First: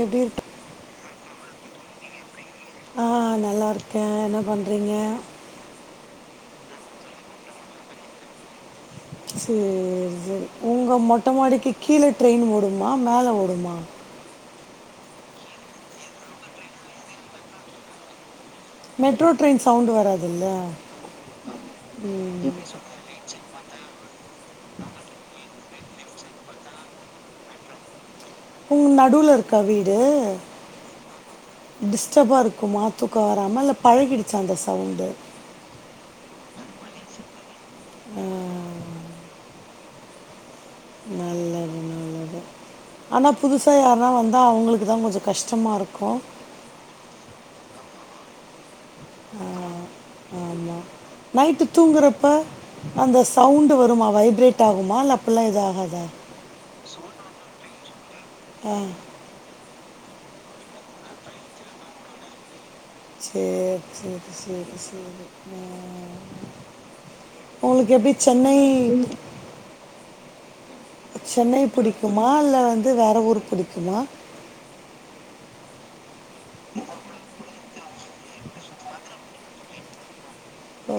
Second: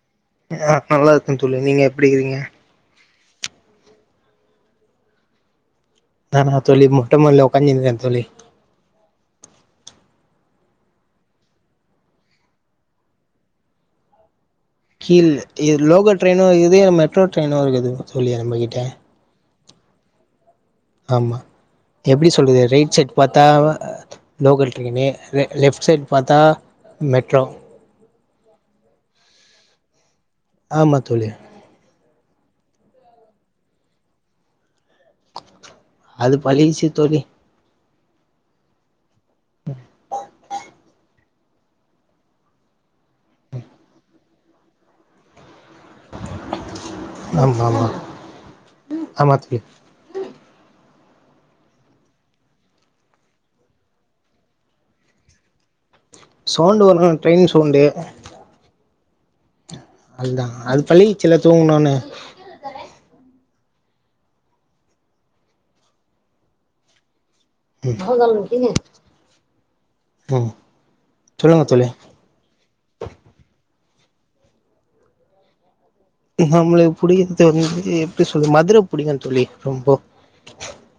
எப்டி இருக்க ஆ நல்லா இருக்கே தோழி நீங்க எப்டிக்குறீங்க ஆ நல்லாருக்கே என்ன பண்றீங்க நானா தோழி மொட்ட மாடில ஒக்காந்து இருக்கே தோழி சேரி சேரி உங்க மொட்ட மாடிக்கு கீழே ட்ரெயின் ஓடுமா மேல ஓடுமா கீழ இது லோக்கல் ரெயின்னு இருக்குது மெட்ரோ ட்ரெயினு இருக்குது தோழி நம்மகிட்ட மெட்ரோ ட்ரெயின் சவுண்ட்டு வராதுல்ல ஆமா எப்டி சொல்றது ரைட் செட் பாத்தா அ லோக்கல் ட்ரெயினு லே லெஃப்ட் சைட் பாத்தா மெட்ரோ உங் நடுல இருக்கா வீடு ஆமா தோழி டிஸ்டபா இருக்குமா தூக்கோ வராம இல்ல பழகிடுச்சா அந்த சவுண்டு அது பழகிருச்சு தோழி [inaudible] நல்லது நல்லது ஆனா புதுசா யார்னா வந்தா அவுங்களுக்கு தா கொஞ்ச கஷ்டமா இருக்கு ஆம் ஆமா ஆமா [unintelligible] ஆமாம் நைட்டு தூங்குறப்ப அந்த சவுண்டு வருமா வைப்ரேட் ஆகுமா இல்ல அப்பில்லா எது ஆகாதா சவுண்டு வரு ட்ரெயின் சவுண்டு ஆ அதுதா அது பழகிருச்சுல தூங்குனோனே [inaudible] சேர் சேர் சேர் சேர் ம் உங்களுக்கு எப்டி சென்னை ம் ம் சென்னை சொல்லுங்க தோழி புடிக்குமா இல்ல வந்து வேற ஊரு புடிக்குமா நம்மளுக்கு புடிக்கிறது வந்து எப்டி சொல்லு மதுர புடிக்கு தோழி ரொம்போ ஓ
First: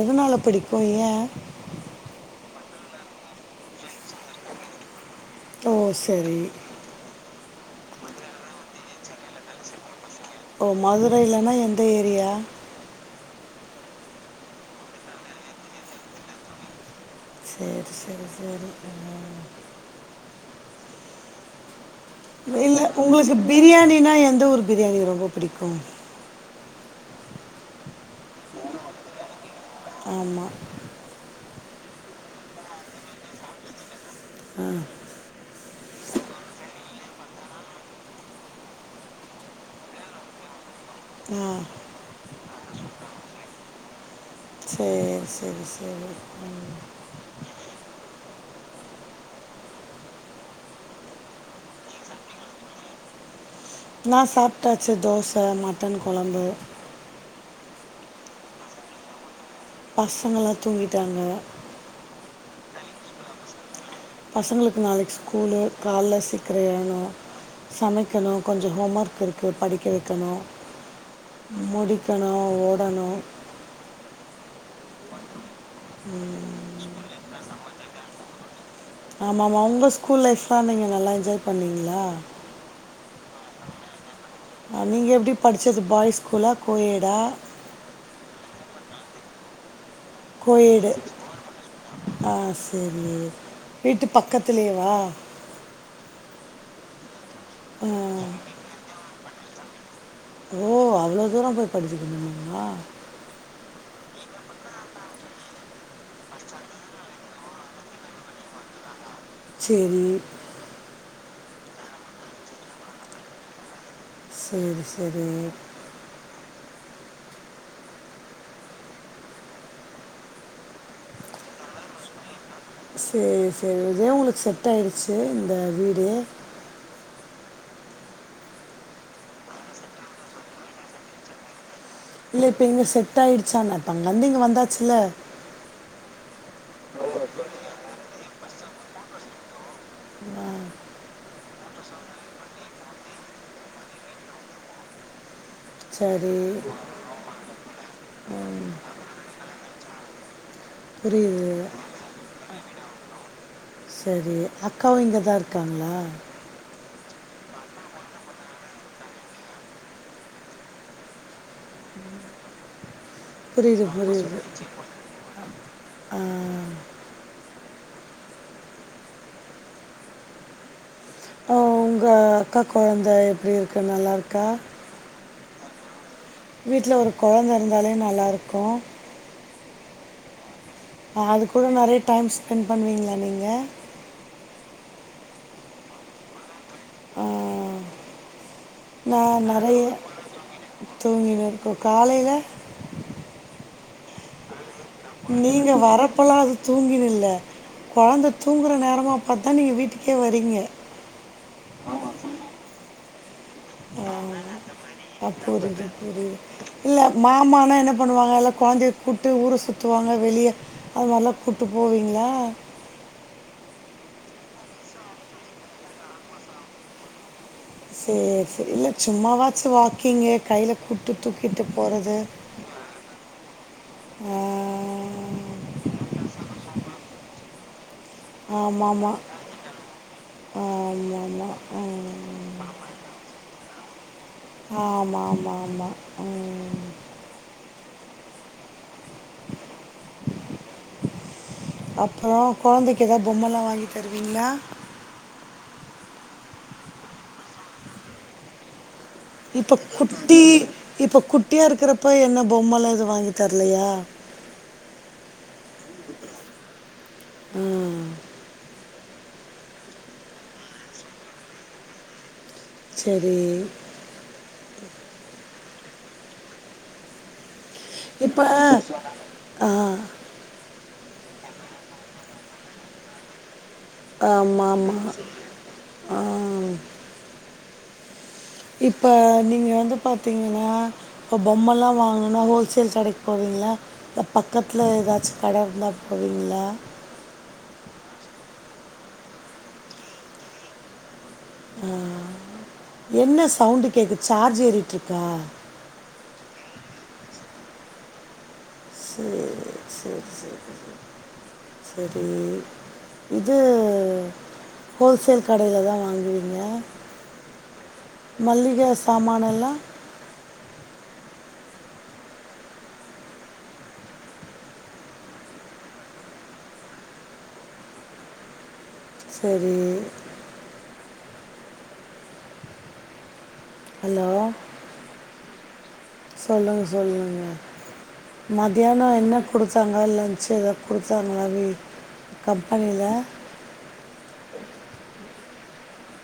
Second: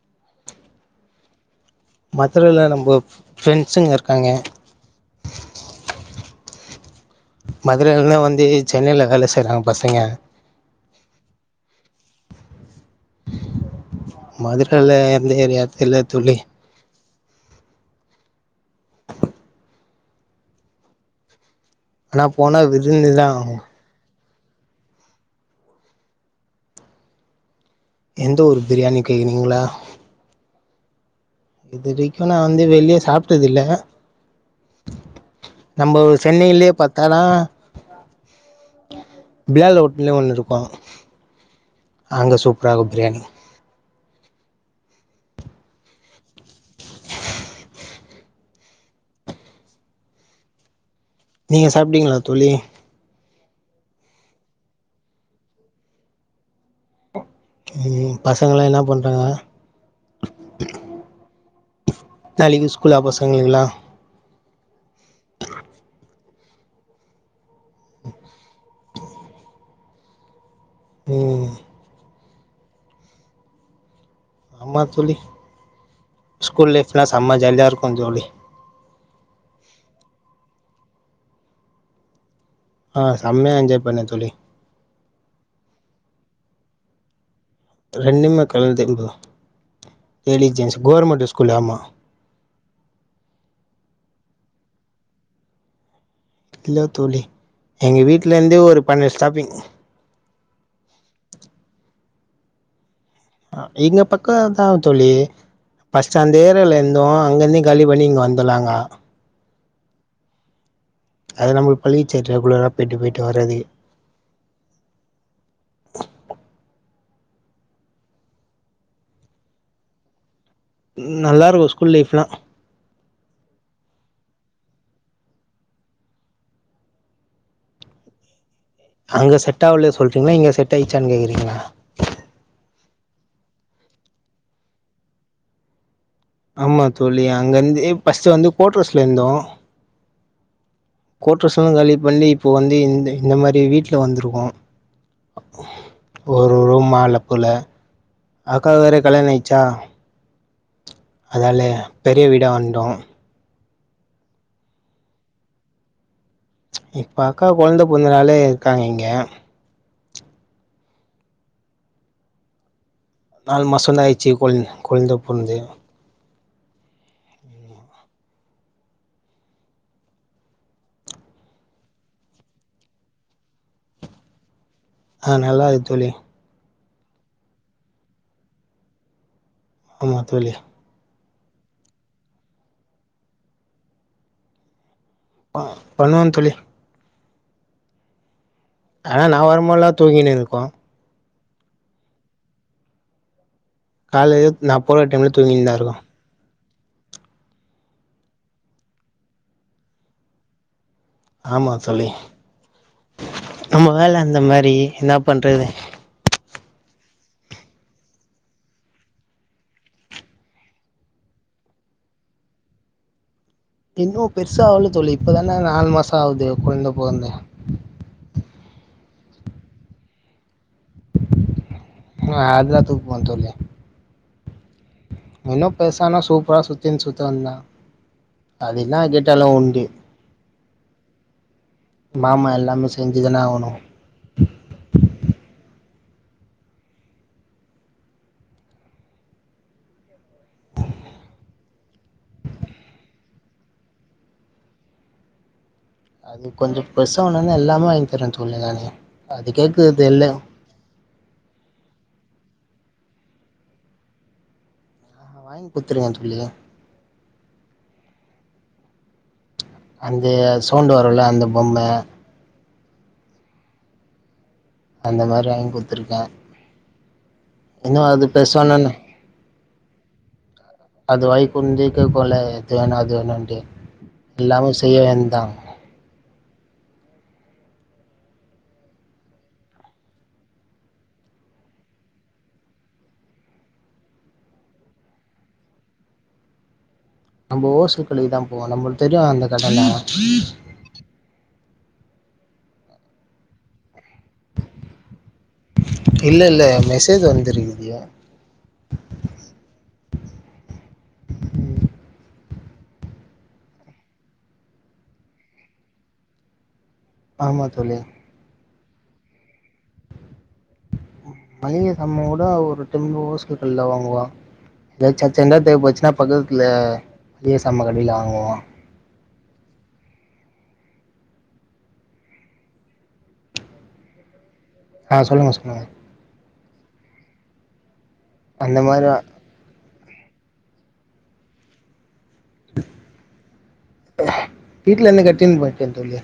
எதுனால புடிக்கு ஏ மதுரையில நம்ப ஃப்ரெண்ட்ஸுங்க இருக்காங்க ஓ சரி மதுரையில வந்து வந்து சென்னையில வேல செய்றாங்க பசங்க ஓ மதுரையிலனா எந்த ஏரியா மதுரையில எந்த ஏரியா தெர்ல தோழி சேர் சேரி சேரி ம் ஆனா ப்ப போனா இல்ல விருந்துதா உங்களுக்கு பிரியாணினா எந்த ஒரு பிரியாணி ரொம்ப புடிக்கு எந்த ஊரு பிரியாணி கேக்குறீங்களா ஆமா இதுரைக்கு நா வந்து வெளிய சாப்டது இல்ல ம் நம்போ சென்னையிலயே பத்தனா பிலால் ஹோட்டல்னு ஒன்னு இருக்கு ஆ அங்க சூப்பரா இருக்கு பிரியாணி சேர் சேரி சேரி நீங்க சாப்டீங்களா தோழி நா சாப்ட்டாச்சு தோச மட்டன் கொழம்பு ம் ம் பசங்கலா என்ன பண்றாங்க பசங்கலா தூங்கிட்டாங்க நாளைக்கி ஸ்கூலா பசங்களுக்கு எல்லா பசங்களுக்கு நாளைக்கி ஸ்கூலு கால்ல சீக்கிர எழனு சமைக்கணு கொஞ்ச ஹோம் ஒர்க் இருக்கு படிக்க வக்கணு ம் முடிக்கணு ஓடணு ஆமா தோழி ஸ்கூல் லைஃப்லா செம்ம ஜாலியா இருக்கு தோழி ஆமா ஆமா உங்க ஸ்கூல் லைஃப்லா நீங்க நல்லா என்ஜாய் பண்ணீங்களா ஆ செம்மையா என்ஜாய் பண்ணே தோழி அ நீங்க எப்டி படிச்சது பாய்ஸ் ஸ்கூலா கோயேடா ரெண்டுமே கலந்தே [unintelligible] ladies gents co-ed government school ஆமா ஆ சேரி வீட்டு பக்கத்துலயேவா இல்ல தோழி எங்க வீட்ல இருந்தே ஒரு பன்னெண்டு ஸ்டாப்பிங் ஓ அவ்ளோ தூர போய் படிச்சிருக்கீங்களா அ எங்க பக்க அதா தோழி ஃபஸ்ட் அந்த ஏரியால இருந்தோ அங்க இருந்து காலி பண்ணி இங்க வந்தோ நாங்க சேரி அது நமக்கு பழகிடுச்சு ரெகுலரா பெய்ட்டு பெய்ட்டு வர்றது சேரி சேரிங்க நல்லா இருக்கு ஸ்கூல் லைஃப்ல்லா சேரி சேரி இதே உங்களுக்கு செட் ஆய்டுச்சு இந்த வீடு அங்க செட் ஆவல சொல்றீங்களா இங்க செட் ஆயிச்சானு கேக்றீங்களா இல்ல இப்ப இங்க செட் ஆயிடுச்சான்ன இப்ப அங்கருந்து இங்க வந்தாச்சுல்ல ஆமா தோழி அங்கெருந்து ஃபஸ்டு வந்து கோட்ரஸ்ல இருந்தோ கோட்ரஸ்லா காலி பண்ணி இப்போ வந்த இந்த இந்த மாரி வீட்டல வந்துருக்கோ சரி ஒரு ரூம் ஹால போல அக்காக்கு வேற கல்யாண ஆய்டுச்சா புரியுது அதால பெரிய வீடா வந்துட்டோ சரி அக்காவு இங்கதா இருக்காங்ளா இப்போ அக்கா கொழந்த பொறந்தனாலே இருக்காங்க இங்க நாலு புரியுது மாசந்த ஆயிடுச்சு புரியுது கொ கொழந்த பொறந்து ஆ ஓ உங்க அக்கா கொழந்த எப்டி இருக்கு நல்லா இருக்கா அ நல்லாருக்கு தோழி வீட்ல ஒரு கொழந்த இருந்தாலே நல்லாருக்கு ஆமா தோழி அ அது கூட நறைய டைம் ஸ்பெண்ட் பண்ணுவீங்ளா நீங்க ப பண்ணுவ தோழி ஆ ஆனா நா வரும்போதுல்லா தூங்கினு இருக்கு தூங்கினு இருக்கு காலைல காலைல நா போற டைம் நீங்க வரப் போலா அது தூங்கினு இல்ல கொழந்த தூங்குகிற நேரமா பாத்துதா நீங்க வீட்டுக்கே வறீங்க ஆமா தோழி நம்ம வேல அந்த மாரி என்னா பண்றது சேரி இல்ல மாமானா என்ன பண்ணுவாங்க எல்லா கொழந்தைய கூப்டு ஊர சுத்துவாங்க வெளிய அதுமாரிலா கூப்ட்டு போவீங்ளா இன்னு பெருசா ஆவல தோழி நாலு மாச ஆவுது கொழந்த பொறந்து சேரி சேரி இல்ல சும்மாவாச்சு வாக்கிங்கு கையில கூப்ட்டு தூக்கிட்டு போறது அ அதுலா தூக்குவ தோழி இன்னு பெருசானா சூப்பரா சுத்தினு சுத்தவேண்டிதா அது என்னா ஆமாம் ஆமாம் கேட்டாலு உண்டு ஆமாம் மாமா ஆமாம் எல்லாமே செஞ்சுதானே ஆவணு ஆமா ஆமா ஆமா, ம் [inaudible] அப்பறோ கெபிழந்தைக்கு ஏதாவது பொம்மைலா வாங்கி தருவீங்களா அது கொஞ்சோ பெருசானோனே எல்லாமே வாங்கி தருவ தோழி நானே இப்போ குட்டி இப்ப குட்டியா இருக்கிறப்ப என்ன பொம்மைலா எதுவு வாங்கி தரலையா வாங்கி குடுத்துருக்க தோழி ம் அந்த சவுண்டு வரும்ல அந்த பொம்ம சேரி அந்த மாரி வாங்கி குடுத்துருக்கே இன்னு அது இப்போ பேசனன்னா ஆ அது வாய குறிஞ்சிக் கேக்கும்ல இது வேணு அது வேணுண்டு எல்லாமே ஆமாம் செய்ய ஆமாம் வேண்டி தா ஆ இப்ப நீங்க வந்து பாத்தீங்கன்னா இப்ப பொம்மல்லா வாங்கணும்னா ஹோல்சேல் கடைக்கு போவீங்களா இல்ல பக்கத்துல ஏதாச்சு கடருந்தா பொய்ருவீங்களா நம்ம ஓல்சேல் கடக்கி தா போவோ நம்மளுக்கு தெரியு அந்த கட தா ஆ என்ன சவுண்டு கேக்கு சார்ஜ் ஏறிட்டுருக்கா இல்ல இல்ல மெசேஜ் வந்திருகுது சேரி சேரி சேரி செரி இது ஹோல்சேல் கடைல தா வாங்குவீங்க ஆமா தோழி மள்ளிக சாமானெல்லா மளிக சாமான் கூட ஒரு [unintelligible] ஹோல்சேல் கடைல வாங்குவோ ஏதாவது அச்சண்டா தேவ பட்டுச்சுன்னா பக்கதுலா மளிகசாமான் கடைல வாங்குவோ செரி ஹலோ ஆ சொல்லுங்க‌ சொல்லுங்க சொல்லுங்க சொல்லுங்க அந்த மதியானோ மாதிரி என்ன குடுத்தாங்க லன்ச்சு எதா குடுத்தாங்க அ கம்பெனில வீட்லருந்து கட்டினு போய்டே தோழி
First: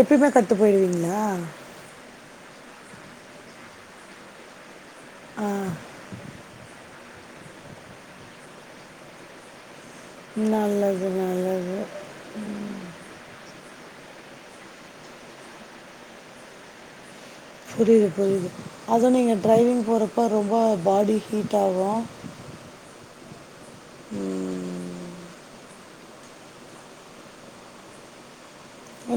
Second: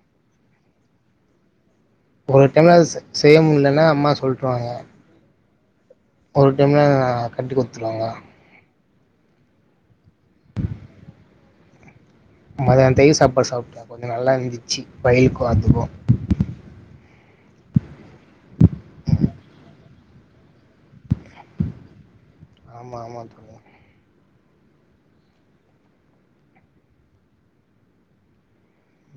எப்பயுமே கட்டின் போய்டுவீங்களா ஒரு டையோ செய்ய முடிலன்னா அம்மா சொல்ட்ருவாங்க ஆ ஒரு டைம்ல கட்டி கேடுத்துருவாங்க நல்லது நல்லது மதியனத்துக்கு தையி சாப்பாடு சாப்டே கொஞ்சோ நல்லாருந்துச்சு வெயிலுக்கு அதுக்கு புரிது புரிது அதுவு நீங்க டிரைவிங் போறப்ப ரொம்ப பாடி ஹீட் ஆகு ஆமா ஆமா தோழி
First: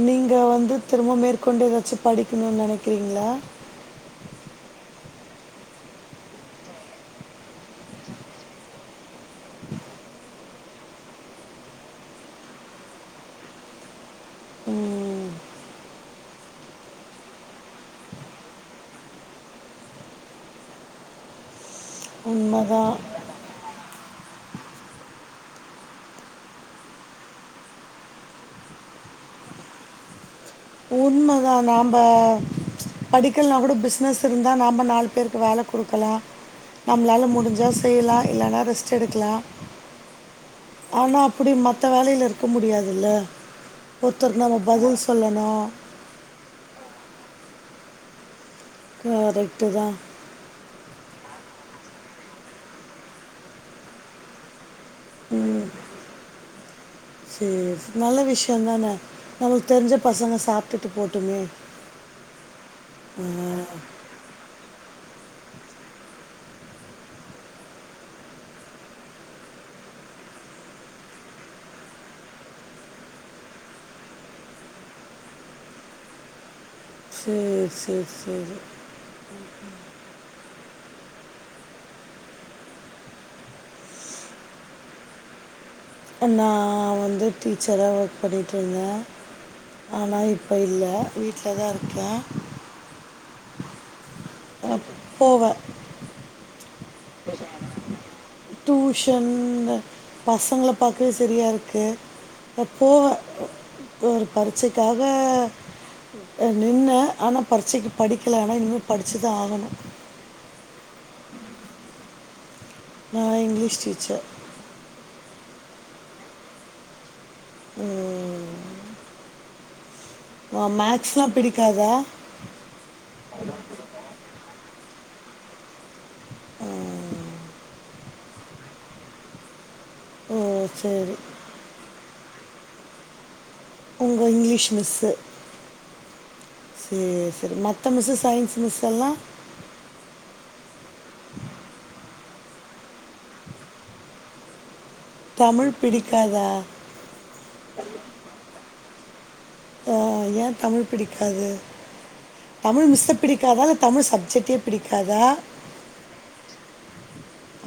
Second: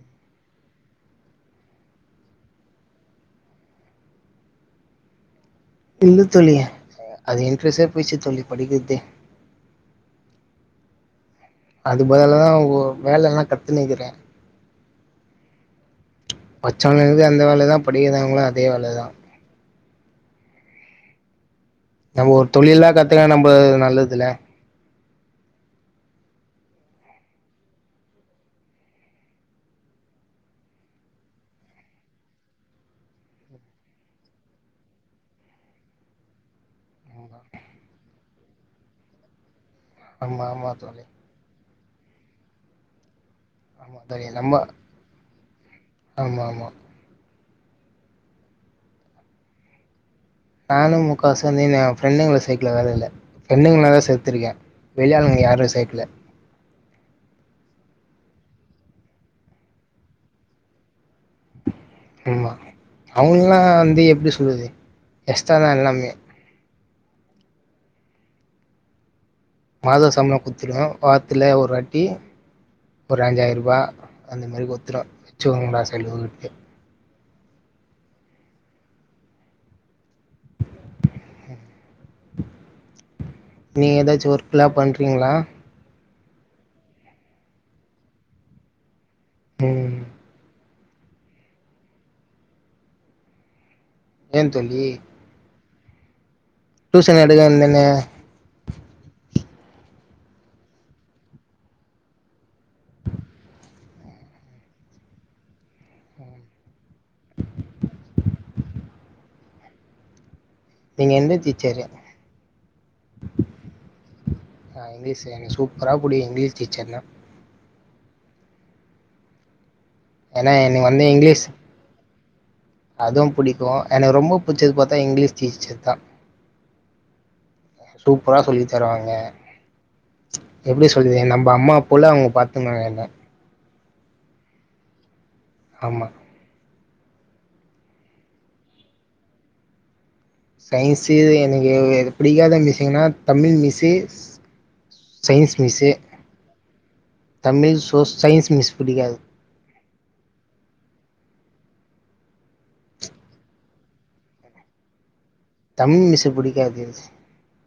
நீங்க வந்து திரும்ப மேற்கொண்டு ஏதாச்சு படிக்கணும்னு நெனைக்கிறீங்களா இல்ல தோழி அது இன்க்ட்ரஸே போயிச்சு தோழி படிக்றதே அது பதில்லா தா ஒ வேலல்லா கத்துனுருக்குறே ம் பச்சவனுக்கு அந்த வேலதா படிக்காதவனுக்கு அதே வேலதா நம்ம ஒரு தொழில்லா உண்மைதான் கத்துக்க நம்ம நல்லதுல உண்மயாதாம்பா படிக்கலனா கூட பிசினஸ் இருந்தா நாம நாலு பேருக்கு வேல குடுக்கலா நம்மளால முடிஞ்சா செய்யலா இல்லனா ரெஸ்ட் எடுக்கலா ஆமா ஆமா தோழி இப்டி மத்த வேலைல இருக்க முடியாதுல்ல ஆமா தோழி ஒருத்தருக்கு நம்ம பதில் சொல்லணு ஆமா ஆமா கரெக்ட்டுதா நானு முக்கா வாசி வந்து என்ஃப்ரெண்டுங்கள சேக்கல வேலயில ஃப்ரெண்டுங்க [unintelligible] சேத்திருக்கே வெளியாளுங்க யாரு சேக்கள சேரி நல்ல விஷயந் தானே நம்ளுக்கு தெரிஞ்ச பசங்க சாப்டுட்டு போட்டுமே ஆமா அவங்கல்லா வந்து எப்டி சொல்றது எக்ஸ்ட்டாதா எல்லாமே மாத சம்பளம் குத்துந்தோ வார்த்துல ஒருவாட்டி ஒரு அஞ்சாயிர்ரூபா அந்தமாறி குத்துருவே வெச்சிகோங்கடா செலவுக்கு சேர் சேர் சேரி நீ ஏதாச்சு ஒர்க்லா பண்றீங்ளா நா வந்து டீச்சரா ஒர்க் பண்ணிட்டு ருந்தே ம் ஆனா இப்ப இல்ல வீட்லதா இருக்கே ஏன் தோழி போவே டூயூசன் எடுக்க ‌வேண்ட் தானே டூஷன் பசங்கள பாக்கவே சரியா இருக்கு போவே ஒரு பரிச்சைக்காக‌ அ நின்னே ஆனா பரிச்சைக்கு படிக்கல ஆனா இன்னு படிச்சுதா ஆகணு நீங்க எந்த டீச்சரு நா இங்கிலீஷ் டீச்சர் ஆ இங்கிலீஷ் எனக்கு சூப்பரா புடிக்கு இங்கிலீஷ் டீச்சர்னா ம் ஏன்னா வா‌ எனக்கு மேக்ஸ்னா பிடிக்காதா அதுவு புடிக்கு எனக்கு ரொம்ப புட்சது பாத்தா இங்கிலீஷ் டீச்சர் தா ஆ சூப்பரா சொல்லி தருவாங்க ஓ எப்டி சரி சொல்றது நம் அம்மா போல அவுங்க பாத்துக்குனாங்க என்ன உங்க இங்கிலீஷ் மிஸ்ஸு ஆமா சேர் சேரி மத்த மிஸ்ஸு சயின்ஸ் மிஸ்சல்லா சயின்ஸு எனக்கு புடிக்காத மிஸ்ஸுங்குனா Tamil miss science Tamil miss பிடிக்காதா தமிழ் சோ சயின்ஸ் மிஸ் புடிக்காது ஆ ஏ தமிழ் பிடிக்காது தமிழ் மிஸ்ஸ பிடிக்காதா இல்ல தமிழ் சப்ஜெக்டே பிடிக்காதா தமிழ் மிஸ்ஷ புடிக்காது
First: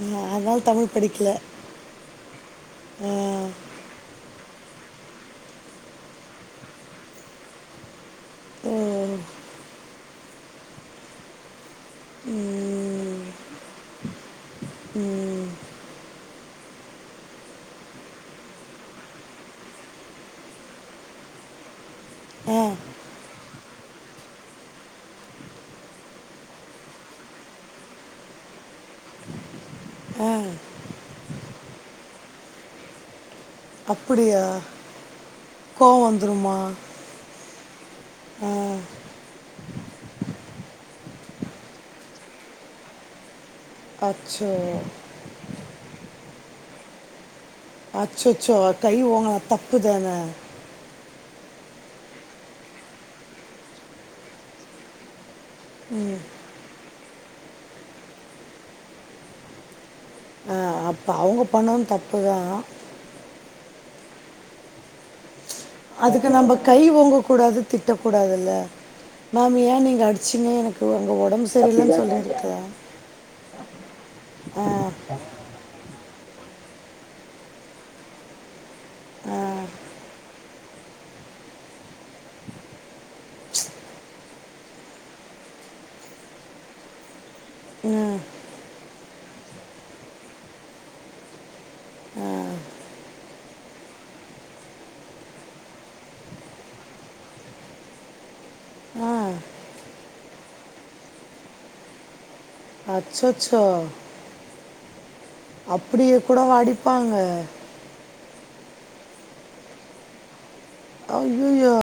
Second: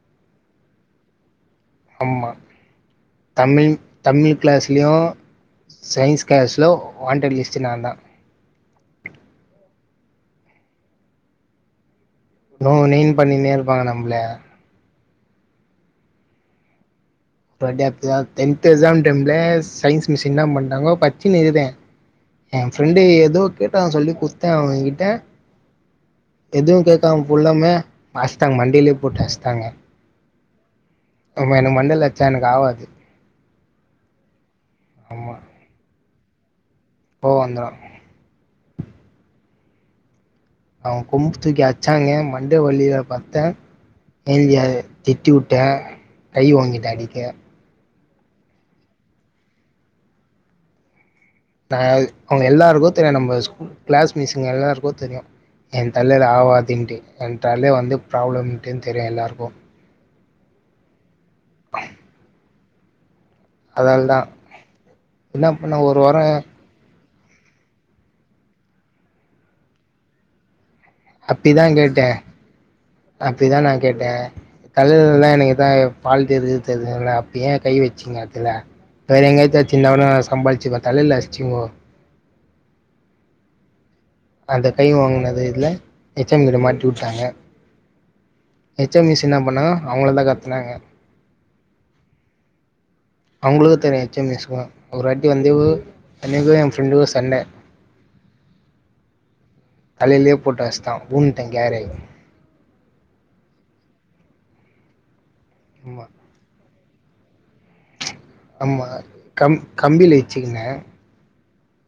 ஆ அத்னால தமிழ் படிக்கல ஆம்மா அஹ் தமிழ் தமிழ் கிளாஸ்லியு சயின்ஸ் கிளாஸ்லு வான்டட் லிஸ்ட்டு நாந்தா ஓ, நோ நெயின் ம், பண்ணினே இருப்பாங்க நம்ப்ள ம் ஒரு வாட்டி அப்டிதா டென்த்து எக்ஸாம் டைம்ல சயின்ஸ் மிஸ்ஸு ன்னா பண்ணிடாங்கோ படிச்சினி இருகுதே ஆ, என் ஃப்ரெண்டு ஏதோ கேட்டான் சொல்லி குட்த்தே அவன்கிட்ட எதுவும கேக்காம கொல்லாம அஸ்ச்டாங்க மண்டையிலே போட்டு அஸ்ச்டாங்க ஆ அப்போமா எனக்கு மண்டைல அட்ச்ச எனக்கு ஆவாது அப்புடியா அம்மா கோவ வந்துருமா போ அந்தார் ஓ அவங்க கொம்பு தூக்கி அச்சாங்க மண்ட வலியில பத்தே அச்சோ ஏந்தி அது திட் டிவுட்ட கை ஓங்கிட்டே அடிக்க அச்சச்சோ கை ஓங்கன தப்புதான நா அவுங்க எல்லாருக்கு தெரியு நம்ம ஸ்கூ கிளாஸ் மீஸ்சுங்க எல்லாருக்கு தெரியு என் தலையில ஆவாதுன்ட்டு என் தல வந்து ப்ராப்ளம்ன்ட்டு தெரியு எல்லாருக்கும் ஆ அப்போ அவங்க பண்ணது தப்பு தான் அதால் தா என்னா பண்ண ஓ அதுக்கு நம்ப கை ஓங்கக் கூடாது திட்டக்கூடாதுல்ல மேம் ஏன் நீங்க அடிச்சுங்க எனக் அப்டிதா கேட்ட அப்டிதான் நான் கேட்டேன் ஆ தலைலலா எனக்கு அதான் என் பால்ட்டு இருக்குதுன்னு தெரியுல்ல அப்ப ஏன் கை வெச்சீங்க அதுல வேற எங்கயாச்சி ஆ அச்சிருந்தா கூட நான் சம்பாளிச்சுக்குவே தலைல அட்ச்சுங்கோ அந்த கை ஓங்கனது இதுல ஹெச் எம் கிட்ட மாட்டி வுட்டாங்க ம், ஹச் எம் மிஸ்சு என்ன பண்ணாங்க அவங்கள தா கத்துனாங்க ஓ அவங்களுக்கு தெரியு ஹச்சம் மிஸ்கெல்லா ஒருவாட்டி வந்து எனக்கும் என் ஃப்ரெண்டுக்கும் சண்ட ஆ தலையிலே போட்டு அடிச்சுட்டா வுழுந்திட்டே கேர் ஆயி அச்சச்சோ ஆமா அப்டியே கூடவா அடிப்பாங்க ஆமா கம் கம்பியில இச்சுக்குண்ணே அய்யய்யோ